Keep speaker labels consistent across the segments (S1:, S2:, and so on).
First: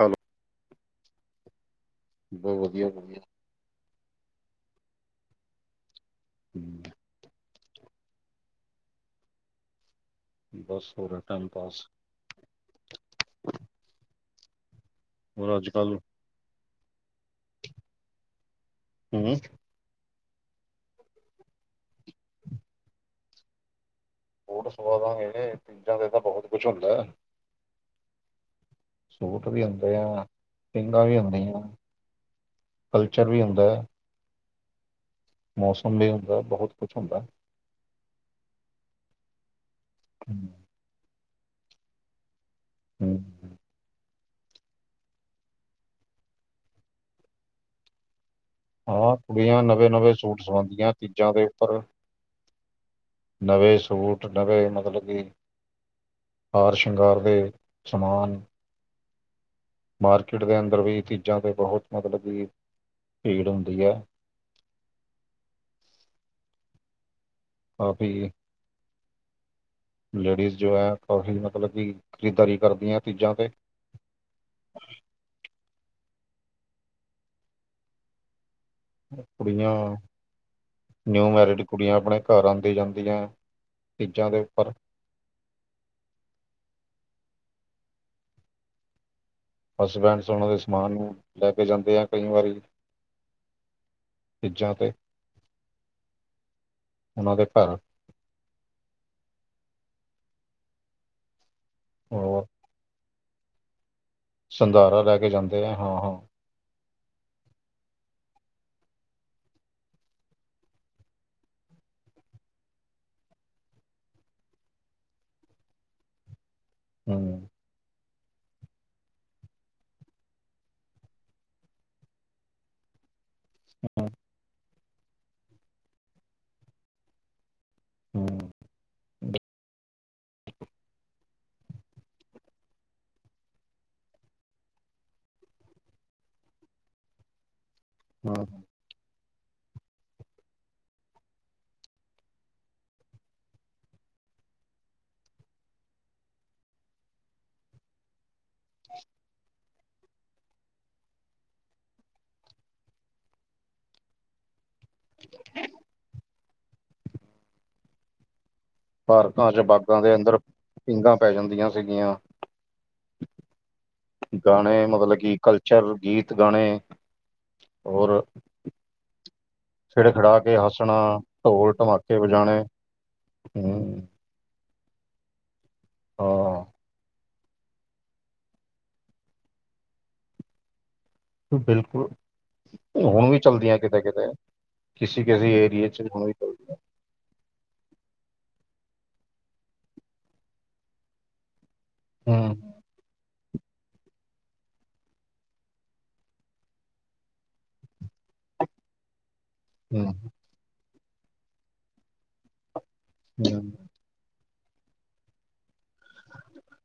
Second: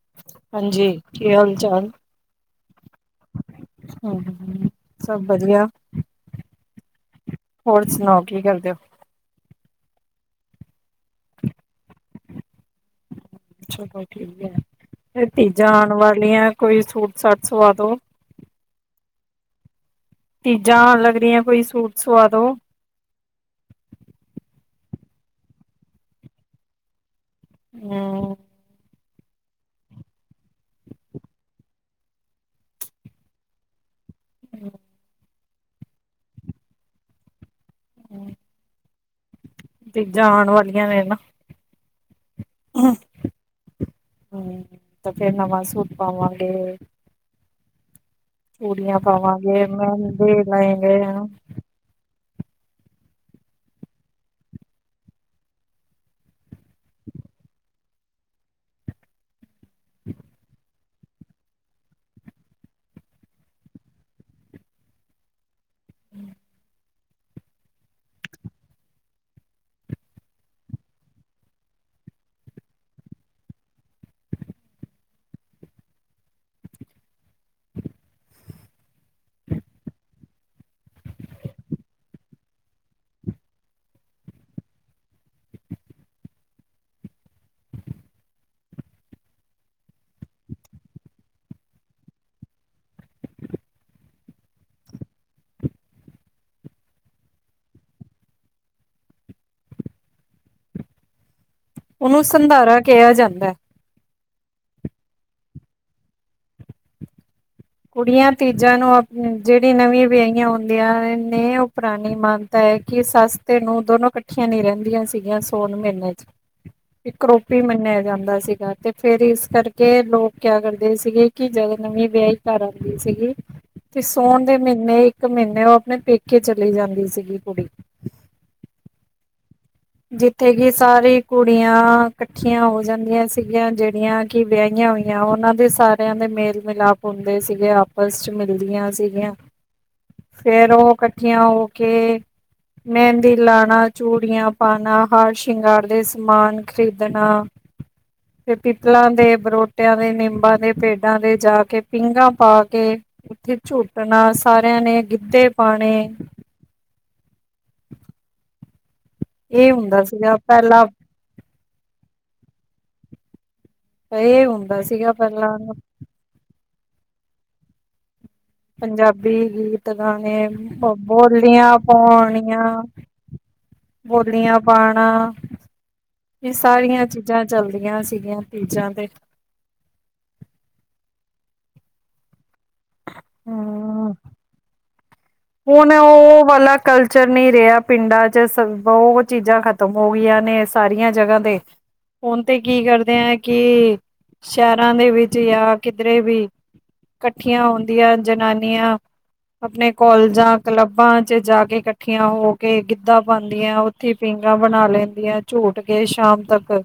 S1: Hello
S2: ਹਾਂਜੀ, ਕੀ ਹਾਲ-ਚਾਲ।
S1: ਬਸ, ਵਧੀਆ-ਵਧੀਆ।
S2: ਸਭ ਵਧੀਆ।
S1: [inaudible]
S2: ਹੋਰ ਸੁਨਾਓ, ਕੀ ਕਰਦੇ?
S1: ਬਸ, ਹੋ ਰੇਆ ਟਾਈਮ ਪਾਸ।
S2: ਅੱਛਾ, ਠੀਕ ਆ
S1: ਹੋਰ ਅੱਜ
S2: ਤੀਜਾਂ ਆਣ
S1: ਕੱਲ
S2: ਵਾਲੀਆਂ ਕੋਈ ਸੂਟ-ਸਾਟ ਸਵਾ ਦੋ।
S1: [unintelligible]
S2: ਤੀਜਾਂ ਆਨ ਲੱਗ ਰਿਆਂ, ਕੋਈ ਸੂਟ ਸਵਾ ਦੋ।
S1: ਸੂਟ ਸਵਾਦਾਂਗੇ, ਤੀਜਾਂ ਤੇ ਤਾਂ ਬਹੋਤ ਕੁਝ ਹੁੰਦਾ।
S2: ਹੁੰ।
S1: ਸੂਟ ਵੀ ਹੁੰਦੇ ਆ, ਪਿੰਗਾਂ ਵੀ ਹੁੰਦੀਆਂ, ਕਲਚਰ ਵੀ ਹੁੰਦਾ।
S2: [inaudible]
S1: ਮੌਸਮ ਵੀ ਹੁੰਦਾ, ਬਹੁਤ ਕੁਛ ਹੁੰਦਾ।
S2: [inaudible] ਚੀਜ਼ਾਂ ਆਉਣ
S1: ਹੂੰ।
S2: ਵਾਲੀਆਂ ਨੇ ਨਾ। ਹਮ ਤੇ ਫੇਰ ਨਵਾਂ ਸੂਟ ਪਾਵਾਂਗੇ। ਚੂੜੀਆਂ
S1: ਹਾਂ ਕੁੜੀਆਂ
S2: ਪਾਵਾਂਗੇ
S1: ਨਵੇਂ-ਨਵੇਂ ਸੂਟ
S2: ਮਹਿੰਗੇ
S1: ਸਵਾਉਂਦੀਆਂ
S2: ਲਹਿੰਗੇ
S1: ਚੀਜ਼ਾਂ ਦੇ ਉੱਪਰ। ਨਵੇਂ ਸੂਟ ਨਵੇ ਮਤਲਬ ਕੀ ਹਾਰ-ਸ਼ੰਗਾਰ ਦੇ ਸਮਾਨ। ਮਾਰਕੀਟ ਦੇ ਅੰਦਰ ਵੀ ਚੀਜ਼ਾਂ ਤੇ ਬਹੁਤ ਮਤਲਬ ਕਿ ਭੀੜ ਹੁੰਦੀ ਹੈ
S2: [unintelligible]
S1: ਕਾਫੀ ਲੇਡੀਜ਼ ਜੋ ਹੈ ਕਾਫੀ ਮਤਲਬ ਕਿ ਖਰੀਦਦਾਰੀ ਕਰਦੀਆਂ ਚੀਜ਼ਾਂ ਤੇ ਕੁੜੀਆਂ ਨਿਊ ਮੈਰਿਡ ਕੁੜੀਆਂ ਆਪਣੇ ਘਰ ਆਉਂਦੀ ਜਾਂਦੀਆਂ ਚੀਜ਼ਾਂ ਦੇ ਉੱਪਰ ਹਸਬੈਂਡਸ ਉਹਨਾਂ ਦੇ ਸਮਾਨ ਨੂੰ ਲੈ ਕੇ ਜਾਂਦੇ ਆ ਕਈ ਵਾਰੀ ਚੀਜ਼ਾਂ ਤੇ ਉਹਨਾਂ ਦੇ ਘਰ
S2: ਉਹਨੂੰ
S1: ਹੋਰ
S2: ਸੰਧਾਰਾ ਕਿਹਾ ਜਾਂਦੈ
S1: ਸੰਧਾਰਾ ਲੈ ਕੇ ਜਾਂਦੇ ਹੈ ਹਾਂ- ਹਾਂ
S2: ਕੁੜੀਆਂ ਤੀਜਾਂ ਨੂੰ ਅਪਨ ਜਿਹੜੀ ਨਵੀਂ ਵਿਆਹੀਆਂ ਹੁੰਦੀਆਂ ਅਮ ਨੇ ਉਹ ਪੁਰਾਣੀ ਮ ਨਤੈ ਹੈ ਕਿ ਸਸ ਤੇ ਨੂੰ ਦੋਨੋ ਇਕੱਠੀਆਂ ਨੀ ਰਹਿੰਦੀਆਂ ਸੀਗੀਆਂ ਸੋਨ ਮਹੀਨੇ ਚ
S1: ਹੂੰ
S2: ਇੱਕਰੋਪੀ ਮੰਨਿਆ ਜਾਂਦਾ ਸੀਗਾ ਤੇ ਫਿਰ ਇਸ ਕਰਕੇ ਲੋਕ ਕਿਆ ਕਰਦੇ ਸੀਗੇ ਕਿ ਜਦੋਂ ਨਵੀਂ ਵਿਆਹੀ ਕਰ ਆਉਂਦੀ ਸੀਗੀ ਤੇ ਸੋਣ ਦੇ ਮਹੀਨੇ ਇੱਕ ਮਹੀਨੇ ਉਹ ਆਪਣੇ ਪੇਕੇ ਚਲੀ ਜਾਂਦੀ ਸੀਗੀ ਕੁੜੀ
S1: ਹਮ
S2: ਜਿੱਥੇ ਕਿ ਸਾਰੀ ਕੁੜੀਆਂ ਇਕੱਠੀਆਂ ਹੋ ਜਾਂਦੀਆਂ ਸੀਗੀਆਂ ਜਿਹੜੀਆਂ ਕਿ ਵਿਆਹੀਆਂ ਹੋਈਆਂ ਉਹਨਾਂ ਦੇ ਸਾਰਿਆਂ ਦੇ ਮੇਲ ਮਿਲਾਪ ਹੁੰਦੇ ਸੀਗੇ ਆਪਸ ਚ
S1: ਹੂੰ।
S2: ਮਿਲਦੀਆਂ ਸੀਗੀਆਂ ਫੇਰ ਉਹ ਇਕੱਠੀਆਂ ਹੋ ਕੇ ਮਹਿੰਦੀ ਲਾਉਣਾ ਚੂੜੀਆਂ ਪਾਉਣਾ ਹਰ ਸ਼ਿੰਗਾਰ ਦੇ ਸਮਾਨ ਖ਼ਰੀਦਣਾ ਤੇ ਪਿੱਤਲਾਂ ਦੇ ਬਰੋ ਟਿਆਂ ਦੇ ਨਿੰਬਾਂ ਦੇ ਪੇਡਾਂ ਦੇ ਜਾ ਕੇ ਪੀਂਘਾਂ ਪਾ ਕੇ ਉੱਥੇ ਝੂਟਣਾ ਸਾਰਿਆਂ ਨੇ ਗਿੱਧੇ ਪਾਣੇ [inaudible]
S1: ਪਾਰਕਾਂ ਚ
S2: ਇਹ
S1: ਬਾਗਾਂ
S2: ਹੁੰਦਾ
S1: ਦੇ
S2: ਸੀਗਾ
S1: ਅੰਦਰ
S2: ਪਹਿਲਾਂ
S1: ਪੀਂਘਾਂ ਪੈ ਜਾਂਦੀਆਂ ਸੀਗੀਆਂ
S2: ਇਹ ਹੁੰਦਾ
S1: ਗਾਣੇ
S2: ਸੀਗਾ
S1: ਮਤਲਬ ਕਿ
S2: ਪਹਿਲਾਂ
S1: ਕਲਚਰ ਗੀਤ ਗਾਣੇ ਹੋਰ
S2: ਪੰਜਾਬੀ ਗੀਤ
S1: ਖਿੜ
S2: ਗਾਣੇ
S1: ਖਿੜਾ ਕੇ ਹੱਸਣਾ
S2: ਬੋਲੀਆਂ
S1: ਢੋਲ ਢਮਾਕੇ ਵਜਾਣੇ
S2: ਪਾਉਣੀਆਂ
S1: ਹੂੰ
S2: ਬ ਕਲੀਆਂ ਪਾਣਾ ਇਹ
S1: ਹਾਂ
S2: ਸਾਰੀਆਂ ਚੀਜ਼ਾਂ ਚੱਲਦੀਆਂ ਸੀਗੀਆਂ ਤਿਜਾਂ ਤੇ
S1: ਬਿਲਕੁਲ ਹੁਣ ਵੀ ਚੱਲਦੀਆਂ ਕਿਤੇ-
S2: ਹਮ
S1: ਕਿਤੇ ਕਿਸੇ- ਕਿਸੇ ਏਰੀਏ ਚ ਹੁਣ ਵੀ ਚੱਲਦੀਆਂ
S2: ਉੱਚਰ ਨਹੀਂ ਰਿਹਾ ਪਿੰਡਾਂ ਚ ਸ ਬਹੁਤ ਚੀਜ਼ਾਂ ਖਤਮ ਹੋ ਗਈਆਂ ਨੇ ਸਾਰੀਆਂ ਜਗ੍ਹਾ ਤੇ ਹੁਣ ਤੇ
S1: ਹੂੰ
S2: ਕੀ ਕਰਦੇ ਆ ਕਿ ਸ਼ਹਿਰਾਂ ਦੇ ਵਿੱਚ ਜਾਂ ਕਿਧਰੇ ਵੀ ਕੱਠੀਆਂ ਹੋ ਦੀਆਂ ਜਨਾਨੀਆਂ ਆਪਣੇ
S1: ਹੂੰ
S2: ਕੋਲਜਾਂ ਕਲੱਬਾਂ ਚ ਜਾ ਕੇ ਪੱਠੀਆਂ ਹੋ ਕੇ ਗਿੱਧਾ ਪਾਉਂਦੀਆਂ
S1: ਹੂੰ
S2: ਉੱਥੇ ਪੀਂਘਾਂ ਬਣਾ ਲੈਂਦੀਆਂ ਝੂਟ ਕੇ ਸ਼ਾਮ ਤੱਕ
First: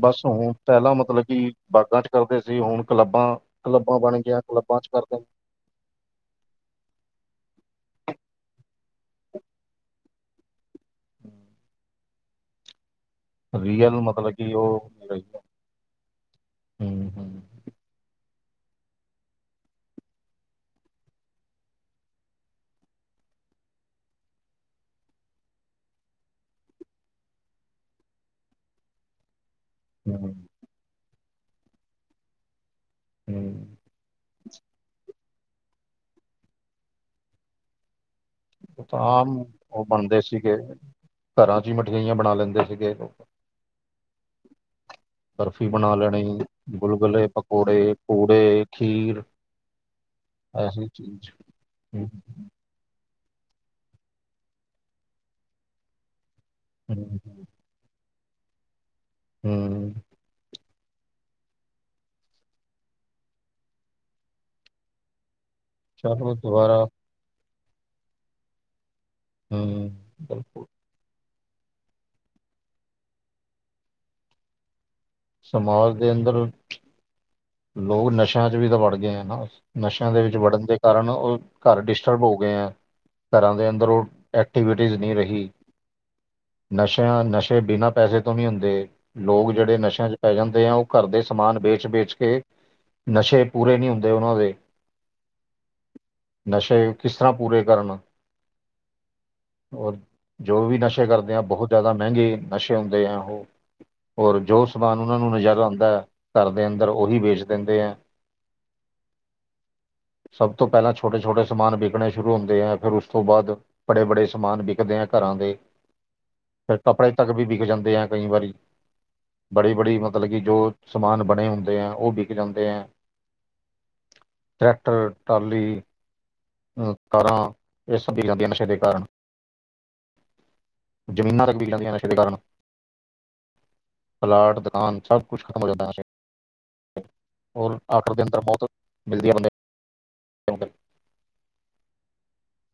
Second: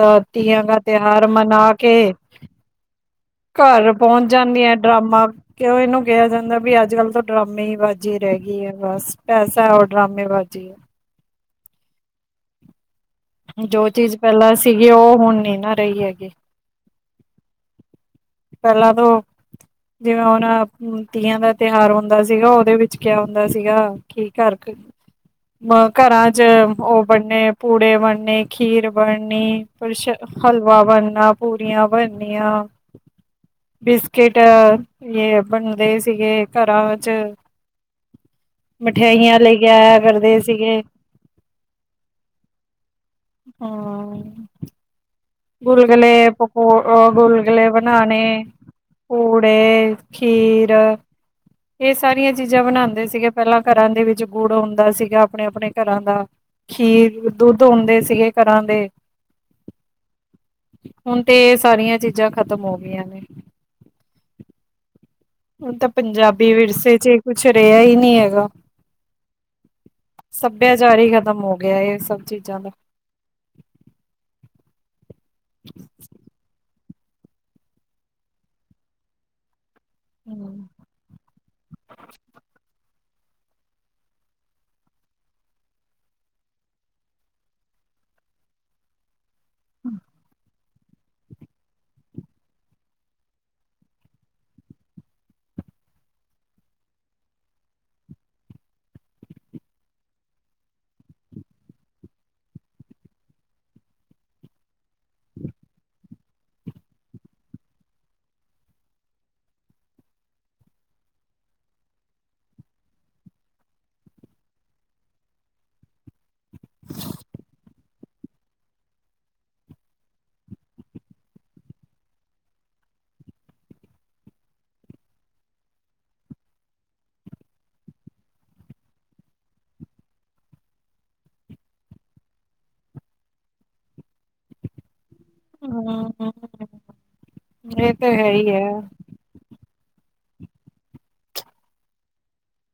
S1: ਬਸ ਹੁਣ
S2: ਤੀਆਂ ਦਾ
S1: ਪਹਿਲਾਂ ਮਤਲਬ
S2: ਤਿਉਹਾਰ
S1: ਕਿ
S2: ਮਨਾ
S1: ਬਾਗਾਂ ਚ
S2: ਕੇ
S1: ਕਰਦੇ ਸੀ ਹੁਣ ਕਲੱਬਾਂ
S2: ਘਰ
S1: ਕਲੱਬਾਂ ਬਣ
S2: ਪਹੁੰਚ
S1: ਗਈਆਂ
S2: ਜਾਂਦੀਆਂ
S1: ਕਲੱਬਾਂ ਚ ਕਰਦੇ ਨੇ
S2: ਡਰਾਮਾ ਕਿਉਂ ਇਹਨੂੰ ਕਿਹਾ ਜਾਂਦਾ ਵੀ ਅੱਜ ਕੱਲ੍ਹ ਤਾਂ ਡਰਾਮੇ ਬਾਜ਼ੀ ਰਹਿ ਗਈ ਹੈ ਬਸ ਪੈਸਾ ਉਰ ਡਰਾਮੇਬਾਜ਼ੀ
S1: [unintelligible]
S2: ਜੋ
S1: ਰੀਅਲ
S2: ਚੀਜ਼
S1: ਮਤਲਬ ਕਿ
S2: ਪਹਿਲਾਂ ਸੀਗੀ, ਉਹ
S1: ਰਹੀ
S2: ਹੁਣ
S1: ਹੂੰ
S2: ਨਹੀਂ ਨਾ ਰਹੀ ਹੈਗੀ।
S1: ਹੂੰ
S2: ਪਹਿਲਾਂ ਤੋਂ ਜਿਵੇਂ ਉਹਣ ਤੀਆਂ ਦਾ ਤਿਉਹਾਰ ਹੁੰਦਾ ਸੀਗਾ, ਉਹਦੇ ਵਿੱਚ ਕਿਆ ਹੁੰਦਾ ਸੀਗਾ। ਕੀ ਕਰਕੇ, ਮ ਘਰਾਂ 'ਚ ਉਹ ਬੰਨੇ ਪੂੜੇ ਬ ਨੇ, ਖੀਰ ਬਣਨੀ, ਪਰਸ਼
S1: ਹੂੰ
S2: ਹਲਵਾ ਬਣਨਾ, ਪੂਰੀਆਂ ਬਣਨੀਆਂ
S1: ਹੂੰ
S2: ਬਿਸਕਿਟ, ਇਹ ਬਣਦੇ ਸੀਗੇ ਘਰਾਂ ਵਿੱਚ
S1: ਉਹ ਤਾਂ ਆਮ
S2: ਮਠਿਆਈਆਂ ਲੈ ਕੇ
S1: ਉਹ
S2: ਆਇਆ
S1: ਬਣਦੇ
S2: ਕਰਦੇ ਸੀਗੇ।
S1: ਘਰਾਂ 'ਚ ਹੀ, ਮਠਿਆਈਆਂ ਬਣਾ ਲੈਂਦੇ ਸੀਗੇ।
S2: ਹਾਂ।
S1: ਬਰਫ਼ੀ ਬਣਾ ਲੈਣੀ,
S2: ਪਕੋ
S1: ਗੁਲਗੁਲੇ, ਪਕੌੜੇ,
S2: ਬਣਾਣੇ
S1: ਪੂੜੇ, ਖੀਰ
S2: ਪੂੜੇ ਖੀਰ
S1: ਐਸੀ ਚੀਜ਼
S2: ਇਹ
S1: ਹੂੰ
S2: ਸਾਰੀਆਂ ਚੀਜ਼ਾਂ ਬਣਾਦੇ ਸੀਗੇ ਪਹਿਲਾਂ ਘਰਾਂ ਦੇ ਵਿੱਚ, ਗੁੜ ਹੁੰਦਾ ਸੀਗਾ ਆਪਣੇ-ਆਪਣੇ ਘਰਾਂ ਦਾ।
S1: ਹੂੰ
S2: ਖੀਰ, ਦੁੱਧ ਹੁੰਦੇ ਸੀਗੇ ਘਰਾਂ ਦੇ।
S1: ਹੂੰ।
S2: ਹੁਣ 'ਤੇ ਸਾਰੀਆਂ ਚੀਜ਼ਾਂ ਖਤਮ ਹੋ ਗਈਆਂ ਨੇ। ਹੁਣ ਤਾਂ,
S1: ਚਲੋ
S2: ਪੰਜਾਬੀ
S1: ਦੁਬਾਰਾ
S2: ਵਿਰਸੇ 'ਚ ਈ ਕੁਛ ਰਿਹਾ ਈ ਨੀ ਹੈਗਾ।
S1: ਹੂੰ ਬਿਲਕੁਲ
S2: ਸੱਭਿਆਚਾਰ ਈ ਖਤਮ ਹੋ ਗਿਆ, ਇਹ ਸਭ ਚੀਜ਼ਾਂ ਦਾ।
S1: ਸਮਾਜ ਦੇ ਅੰਦਰ, ਲੋਕ ਨਸ਼ਿਆਂ 'ਚ ਵੀ ਤਾਂ ਵੜ ਗਏ ਆ ਨਾ। ਨਸ਼ਿਆਂ ਦੇ ਵਿੱਚ ਵੜਨ
S2: ਹਮ
S1: ਦੇ ਕਾਰਨ, ਉਹ ਘਰ ਡਿਸਟਰਬ ਹੋ ਗੇ ਐ। ਘਰਾਂ ਦੇ ਅੰਦਰ, ਉਹ ਐਕਟੀਵਿਟੀਜ਼ ਨੀ ਰਹੀ। ਨਸ਼ਿਆਂ, ਨਸ਼ੇ ਬਿਨਾਂ ਪੈਸੇ ਤੋਂ ਨੀ ਹੁੰਦੇ। ਲੋਕ ਜਿਹੜੇ ਨਸ਼ਿਆਂ 'ਚ ਪੈ ਜਾਂਦੇ ਆ, ਉਹ ਘਰ ਦੇ ਸਮਾਨ ਵੇਚ-ਵੇਚ ਕੇ, ਨਸ਼ੇ ਪੂਰੇ ਨੀ ਹੁੰਦੇ ਉਹਨਾਂ ਦੇ। ਨਸ਼ੇ ਕਿਸ ਤਰ੍ਹਾਂ ਪੂਰੇ ਕਰਨ ੳ। ਔਰ ਜੋ ਵੀ ਨਸ਼ੇ ਕਰਦੇ ਆ, ਬਹੁਤ ਜ਼ਿਆਦਾ ਮਹਿੰਗੇ ਨਸ਼ੇ ਹੁੰਦੇ ਆ ਉਹ। ਹੋਰ ਜੋ ਸਮਾਨ ਉਹਨਾ ਨੂੰ ਨਜ਼ਰ ਆਂਦਾ ਐ ਘਰਦੇ, ਅੰ ਫੇਰ ਉਹੀ ਵੇਚ ਦਿੰਦੇ ਐ। ਸਭ ਤੋਂ ਪਹਿਲਾਂ, ਛੋਟੇ-ਛੋਟੇ ਸਮਾਨ ਵਿਕਣੇ ਸ਼ੁਰੂ ਹੁੰਦੇ ਐ। ਫਿਰ ਉਸ ਤੋਂ ਬਾਅਦ ਬੜੇ-ਬੜੇ ਸਮਾਨ, ਵਿਕਦੇ ਐ ਘਰਾਂ ਦੇ। ਫਿਰ ਕੱਪੜੇ ਤੱਕ ਵੀ ਵਿਕ ਜਾਂਦੇ ਐ, ਕਈ ਵਾਰੀ। ਬੜੀ-ਬੜੀ ਮਤਲਬ, ਕਿ ਜੋ ਸਮਾਨ ਬਣੇ ਹੁੰਦੇ ਆ ਉਹ ਵਿਕ ਜਾਂਦੇ ਐ। ਟਰੈਕਟਰ, ਟਰਾਲੀ ਹੂੰ ਕਾਰਾਂ, ਇਹ ਸਭ ਵਿੱਕ ਜਾਂਦੀਆਂ ਨਸ਼ੇ ਦੇ ਕਾਰਨ। ਜ਼ਮੀਨਾਂ ਤੱਕ ਵਿਕ ਜਾਂਦੀਆਂ, ਨਸ਼ੇ ਦੇ ਕਾਰਨ। ਪਲਾਟ, ਦੁਕਾਨ ਸਭ ਕੁਛ ਖਤਮ ਹੋ ਜਾਂਦਾ ਨਸ਼ੇ
S2: [inaudible]
S1: ਹੋਰ
S2: ਇਹ ਤਾਂ
S1: ਆਖਰ ਦੇ
S2: ਹੈ
S1: ਅੰਦਰ,
S2: ਹੀ
S1: ਮੋਤ
S2: ਹੈ
S1: ਮਿਲਦੀ ਆ ਬੰਦੇ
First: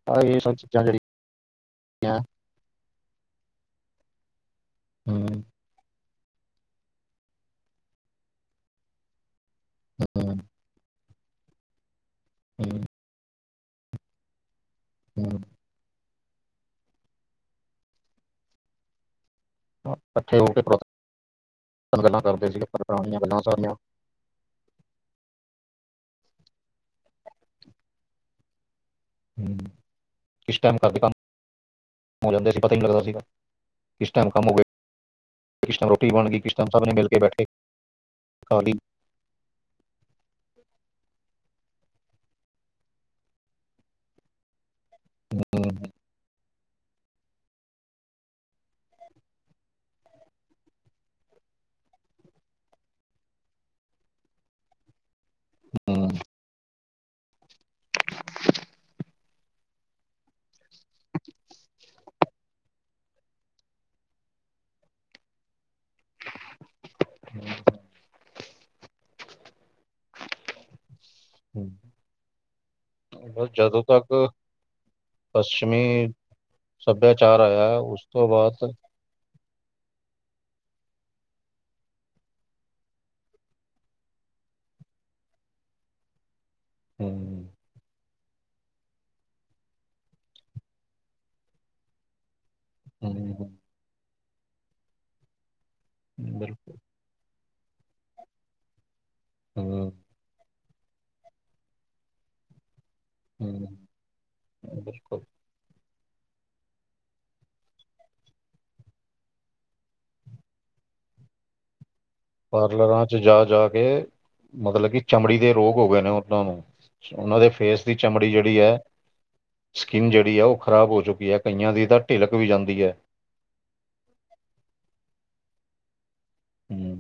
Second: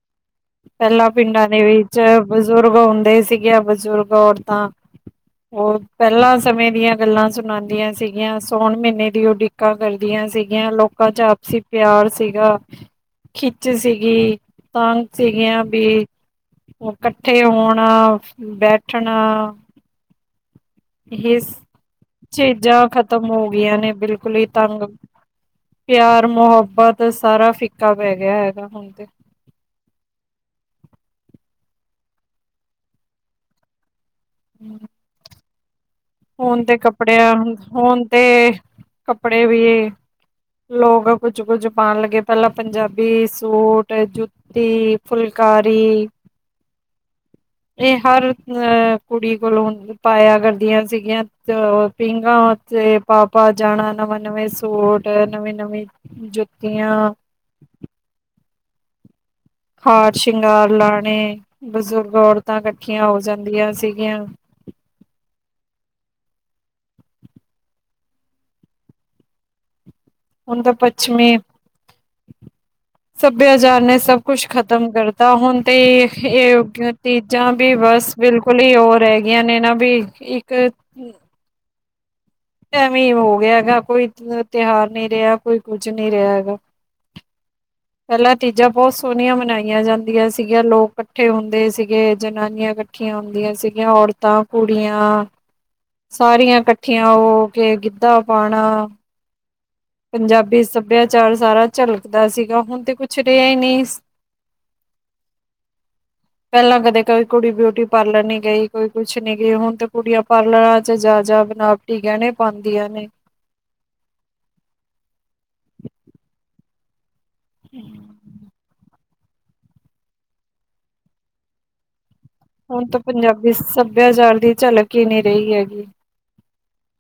S1: ਹਾਂ, ਇਹ ਸਭ ਚੀਜ਼ਾਂ
S2: ਪਹਿਲਾਂ ਪਿੰਡਾਂ ਦੇ ਵਿੱਚ,
S1: ਜਿਹੜੀਆਂ
S2: ਬਜ਼ੁਰਗ ਹੁੰਦੇ ਸੀਗੇ ਆ। ਬਜ਼ੁਰਗ ਔਰਤਾਂ,
S1: ਹੂੰ
S2: ਉਹ ਪਹਿਲਾਂ ਸਮੇਂ ਦੀਆਂ ਗੱਲਾਂ ਸੁਣਾਂਦੀਆਂ ਸੀਗੀਆਂ। ਸੋਣ ਮ੍ਹੀਨੇ ਦੀ ਉਡੀ ਕਾ
S1: ਹੂੰ
S2: ਕਰਦੀਆਂ ਸੀਗੀਆਂ। ਲੋਕਾਂ 'ਚ ਆਪਸੀ ਪਿਆਰ ਸੀਗਾ
S1: ਹੂੰ
S2: ਖਿੱਚ ਸੀਗੀ, ਤਾਂਗ
S1: ਹੂੰ
S2: ਸੀਗੀਆਂ ਵੀ, ਕੱਠੇ ਹੋਣਾ, ਬੈਠਣਾ।
S1: ਕੱਠੇ ਹੋ ਕੇ ਪੁਰਾਤਨ
S2: ਹਿਸ,
S1: ਗੱਲਾਂ ਕਰਦੇ ਸੀਗੇ ਪਰ
S2: ਚੀਜ਼ਾਂ
S1: ਪੁਰਾਣੀਆਂ
S2: ਖਤਮ
S1: ਗੱਲਾਂ
S2: ਹੋ
S1: ਸਾਰੀਆਂ
S2: ਗਈਆਂ ਨੇ ਬਿਲਕੁਲ ਈ ਤੰਗ ਪਿਆਰ, ਮੁਹੱਬਤ ਸਾਰਾ ਫਿੱਕਾ ਪੈ ਗਿਆ ਹੈਗਾ ਹੁਣ ਤੇ।
S1: ਹੂੰ, ਇਸ ਟਾਈਮ ਘਰਦੇ ਕੰਮ, ਹੋ ਜਾਂਦੇ ਸੀ ਪਤਾ ਨੀ ਲੱਗਦਾ ਸੀਗਾ। ਕਿਸ ਟਾਈਮ ਕੰਮ ਹੋਗੇ। ਕਿਸ ਟਾਇਮ ਰੋਟੀ ਬਣਗੀ, ਕਿਸ
S2: ਹੁਣ
S1: ਟਾਇਮ
S2: ਤੇ
S1: ਸਭ ਨੇ ਮਿਲ ਕੇ
S2: ਕੱਪੜਿਆਂ
S1: ਬੈਠੇ
S2: ਹੁਣ ਤੇ
S1: ਕੇ ਖਾਲੀ।
S2: ਕੱਪੜੇ ਵੀ ਏ ਲੋਕ ਕੁੱਝ, ਕੁੱਝ ਪਾਣ ਲੱਗੇ, ਪਹਿਲਾਂ ਪੰਜਾਬੀ ਸੂਟ, ਜੁੱਤੀ
S1: ਹਮ,
S2: ਫੁਲਕਾਰੀ। ਇਹ ਹਰ ਅਹ ਕੁੜੀ ਕੋਲੋਂ ਪਾਇਆ ਕਰਦੀਆਂ ਸੀਗੀਆਂ, ਉਹ ਪੀਂਘਾਂ 'ਤੇ ਪਾ, ਪਾ ਜਾਣਾ ਨਵਾਂ ਨਵੇਂ ਸੂਟ ਨਵੀਂ-ਨਵੀਂ
S1: ਹਮ,
S2: ਜੁੱਤੀਆਂ। ਹਾਰ ਸ਼ਿੰਗਾਰ ਲਾਣੇ, ਬਜ਼ੁਰਗ ਔਰਤਾਂ ਕੱਠੀਆਂ ਹੋ ਜਾਂਦੀਆਂ ਸੀਗੀਆਂ।
S1: ਹੂ
S2: ਹੁਣ ਤਾਂ ਪੱਛਮੀ
S1: ਹਮ। ਬਸ
S2: ਸੱਭਿਆਚਾਰ
S1: ਜਦੋਂ
S2: ਨੇ
S1: ਤੱਕ
S2: ਸਭ ਕੁਛ ਖਤਮ ਕਰਤਾ, ਹੁਣ ਤੇ
S1: ਪੱਛਮੀ
S2: ਇਹ ਇਹ
S1: ਸੱਭਿਆਚਾਰ
S2: ਤੀਜਾਂ ਵੀ
S1: ਆਇਆ ਉਸ
S2: ਬਸ
S1: ਤੋਂ ਬਾਅਦ
S2: ਬਿਲਕੁਲ ਹੀ ਹੋਰ ਰਹਿਗੀਆਂ ਨੇ ਨਾ ਵੀ, ਇੱਕ ਐਵੇਂ ਹੋ ਗਿਆ ਹੈਗਾ ਦਾ, ਕੋਈ ਤਿਉਹਾਰ ਨਹੀਂ ਰਿਹਾ, ਕੋਈ ਕੁੱਝ ਨਹੀਂ ਰਿਹਾ ਹੈਗਾ। [unintelligible]
S1: ਹਮ।
S2: ਪਹਿਲਾਂ ਚੀਜ਼ਾਂ ਬਹੁਤ ਸੋਹਣੀਆਂ ਮਨਾਈਆਂ ਜਾਂਦੀਆਂ ਸੀਗੀਆਂ, ਲੋਕ ਇਕੱਠੇ ਹੁੰਦੇ ਸੀਗੇ, ਜਨਾਨੀਆਂ ਇਕ ਠੀਆਂ
S1: ਹਮ,
S2: ਹੁੰਦੀਆਂ
S1: ਹਮ,
S2: ਸੀਗੀਆਂ। ਔਰਤਾਂ, ਕੁੜੀਆਂ ਸਾਰੀਆਂ
S1: ਬਿਲਕੁਲ
S2: ਇਕੱਠੀਆਂ ਹੋ ਕੇ ਗਿੱਧਾ ਪਾਣਾ।
S1: ਹਮ।
S2: ਪੰਜਾਬੀ ਸੱਭਿਆਚਾਰ ਸਾਰਾ ਝਲਕਦਾ ਸੀਗਾ, ਹੁਣ ਤੇ ਕੁਛ ਕੁੱਛ ਰਿਆ
S1: ਹਮ,
S2: ਨੀ।
S1: ਬਿਲਕੁਲ
S2: ਪਹਿਲਾਂ ਕਦੇ ਕੋਈ ਕੁੜੀ ਬਿਊਟੀ ਪਾਰਲਰ ਨੀ ਗਈ, ਕੋਈ ਕੁਛ ਨੀ ਗਈ, ਹੁਣ ਤੇ ਕੁੜੀਆਂ ਪਾਰਲਰਾਂ ਚ ਜਾ- ਜਾ ਬਣਾ ਓਟੀ ਗਹਿਣੇ ਪਾਉਂਦੀਆਂ
S1: ਪਾਰਲਰਾਂ
S2: ਨੇ
S1: ਚ ਜਾ, ਜਾ ਕੇ ਮਤਲਬ ਕਿ ਚਮੜੀ ਦੇ ਰੋਗ ਹੋ ਗਏ ਨੇ ਉਹਨਾਂ ਨੂੰ। ਉਹਨਾਂ ਦੇ ਫੇਸ ਦੀ ਚਮੜੀ ਜਿਹੜੀ ਆ ਸਕਿੰਨ ਜਿਹੜੀ ਆ ਉਹ ਖਰਾਬ ਹੋ ਚੁੱਕੀ ਆ, ਕਈਆਂ ਦੀ ਤਾਂ। ਢਿਲਕ ਵੀ ਜਾਂਦਾ।
S2: ਹੁਣ ਤਾਂ ਪੰਜਾਬੀ ਸੱਭਿਆਚਾਰ ਦੀ ਝਲਕ ਹੀ ਨਹੀਂ ਰਹੀ ਹੈਗੀ।
S1: ਹਮ।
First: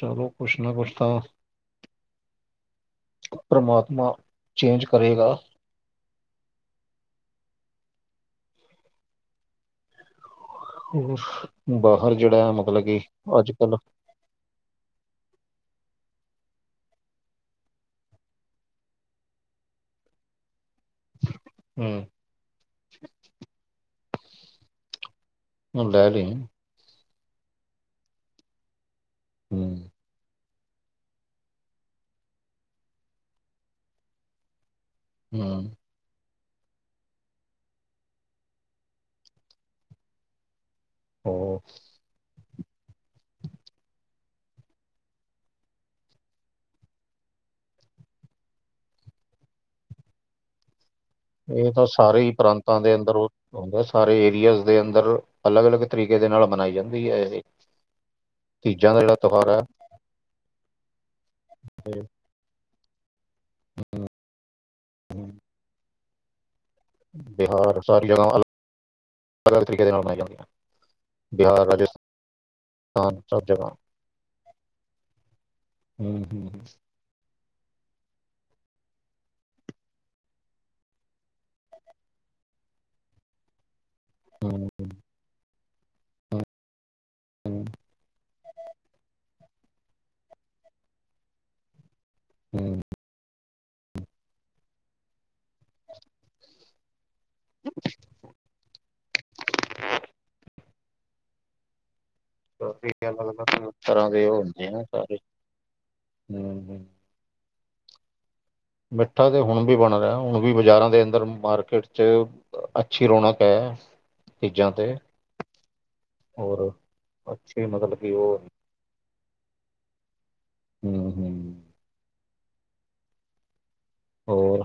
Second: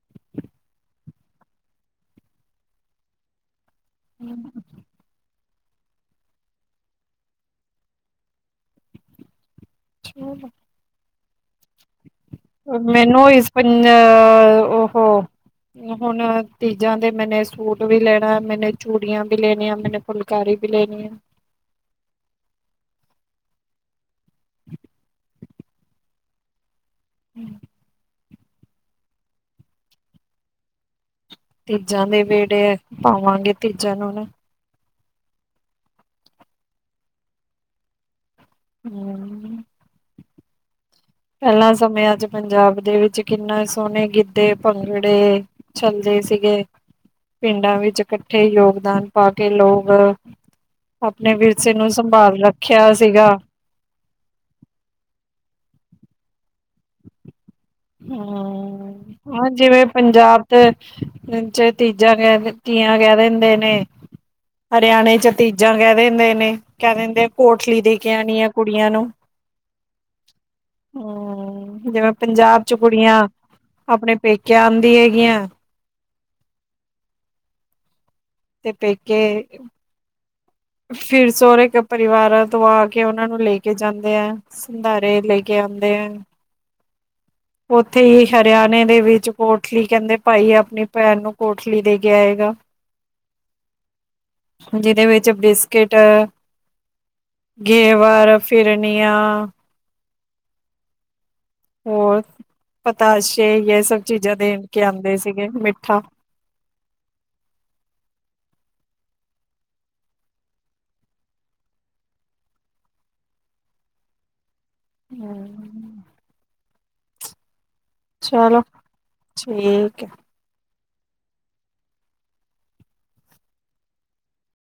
S1: ਚਲੋ ਕੁਛ ਨਾ ਕੁਛ ਤਾਂ ਪਰਮਾਤਮਾ ਚੇਂਜ ਕਰੇਗਾ।
S2: ਹਮ।
S1: ਹੋਰ ਬਾ ਹਰ ਜਿਹੜਾ ਮਤਲਬ ਕਿ
S2: ਮੈਨੂੰ ਇਸ
S1: ਅੱਜ ਕੱਲ
S2: ਪੰਜਾ ਉਹ ਹੁਣ ਤੀਜਾਂ ਦੇ ਮੈਨੇ ਸੂਟ ਵੀ ਲੈਣਾ, ਮੈਨੇ ਚੂੜੀਆਂ ਵੀ ਲੈਣੀਆਂ, ਮੈਨੇ ਫੁਲਕਾਰੀ ਵੀ ਲੈਣੀ ਏ।
S1: ਹਮ। ਹੁੰਦਾ ਹ ਲੈ
S2: ਹਮ।
S1: ਹਮ।
S2: ਤੀਜਾਂ ਦੇ ਵੇੜੇ ਐ, ਪਾਵਾਂਗੇ ਤੀਜਾਂ ਨੂੰ ਹੁਣ।
S1: ਹਮ।
S2: ਹਮ
S1: ਹੋਰ
S2: ਪੈਲਾ ਸਮਿਆਂ ਚ ਪੰਜਾਬ ਦੇ ਵਿੱਚ ਕਿੰਨਾ ਸੋਹਣੇ ਗਿੱਧੇ, ਭੰਗੜੇ ਚੱਲਦੇ ਸੀਗੇ। ਪਿੰਡਾਂ ਵਿੱਚ ਇਕੱਠੇ ਯੋਗਦਾਨ ਪਾ ਕੇ ਲੋਕ ਆਪਣੇ ਵਿਰਸੇ
S1: ਇਹ ਤਾਂ
S2: ਨੂੰ
S1: ਸਾਰੇ ਹੀ
S2: ਸੰਭਾਲ
S1: ਪ੍ਰਾਂਤਾਂ
S2: ਰੱਖਿਆ
S1: ਦੇ ਅੰਦਰ
S2: ਸੀਗਾ।
S1: ਉਹ ਹੁੰਦਾ, ਸਾਰੇ ਏਰੀਆਜ਼ ਦੇ ਅੰਦਰ ਅਲੱਗ -ਅਲੱਗ ਤਰੀਕੇ ਦੇ ਨਾਲ ਮਨਾਈ ਜਾਂਦੀ ਐ ਇਹ ਤੀਜਾਂ ਦਾ
S2: ਹਮ,
S1: ਜਿਹੜਾ
S2: ਹਾ
S1: ਤਿਉਹਾਰ ਹੈ
S2: ਜਿਵੇਂ ਪੰਜਾਬ ਦੇ ਚ ਤੀਜਾ ਕ ਕੀਆਂ ਕਹਿ ਦਿੰਦੇ ਨੇ ਹਰਿਆਣੇ ਚ ਤੀਜਾਂ ਕਹਿ ਦ ਦਿੰਦੇ ਨੇ ਕਹਿ ਦਿੰਦੇ ਆ ਕੋਠਲੀ
S1: ਬਿਹਾਰ
S2: ਦੇ
S1: ਸਾਰੀ
S2: ਕੇ
S1: ਜਗ੍ਹਾ
S2: ਆਣੀ ਐ ਕੁੜੀਆਂ ਨੂੰ
S1: ਅਲੱਗ-ਅਲੱਗ ਤਰੀਕੇ ਦੇ ਨਾਲ ਮਨਾਈ ਜਾਂਦੀ ਹੈ ਬਿਹਾਰ
S2: ਹਮ,
S1: ਰਾਜਸਥਾਨ
S2: ਜਿਵੇਂ ਪੰਜਾਬ ਚ ਕੁੜੀਆਂ
S1: ਸਭ ਜਗ੍ਹਾ
S2: ਆਪਣੇ ਪੇਕੇ ਆਂਦੀ ਹੈਗੀਆਂ।
S1: ਹਮ, ਹਮ
S2: ਤੇ ਪੇਕੇ ਫਿਰ ਸੋਹੁਰ ਪਰਿਵਾਰਾਂ ਤੋਂ ਆ ਕੇ ਉਹਨਾ ਨੂੰ ਲੈ ਕੇ ਜਾਂਦੇ।
S1: ਹੂੰ
S2: ਸੰਧਾਰੇ ਲੈ ਕੇ ਆਉਂਦੇ ਆ।
S1: ਹੂੰ
S2: ਉੱਥੇ ਹੀ ਹਰਿਆਣੇ ਦੇ ਵਿੱਚ ਕੋਠਲੀ ਕਹਿੰਦੇ ਭਾਈ ਆਪਣੀ ਭੈਣ ਨੂੰ ਕੋਠਲੀ ਦੇ ਕੇ ਆਏਗਾ।
S1: ਹਮ
S2: ਜਿਹਦੇ ਵਿੱਚ ਬਿਸਕਿਟ ਗੇਵਾਰ, ਫਿਰਨੀਆਂ ਹੋਰ ਪਤਾਸ਼ੇ
S1: ਅਲੱਗ-ਅਲੱਗ
S2: ਇਹ ਸਭ
S1: ਤਰ੍ਹਾਂ
S2: ਚੀਜ਼ਾਂ ਦੇਣ ਕੇ ਆਂਦੇ ਸੀਗੇ, ਮਿੱਠਾ
S1: ਹਮ, ਹਮ ਮਿੱਠਾ ਤੇ ਹੁਣ ਵੀ ਬਣ ਰਿਹਾ, ਹੁਣ ਵੀ ਬਜ਼ਾਰਾਂ ਦੇ ਅੰਦਰ ਮਾਰਕੀਟ ਚ ਅੱਛੀ ਰੌਣਕ ਐ, ਤੀਜ਼ਾਂ ਤੇ।
S2: ਹਮ
S1: ਹੋਰ, ਅੱਛੇ ਮਤਲਬ ਕਿ ਉਹ
S2: ਚਲੋ ਠੀਕ ਐ।
S1: ਹਮ, ਹਮ ਹੋਰ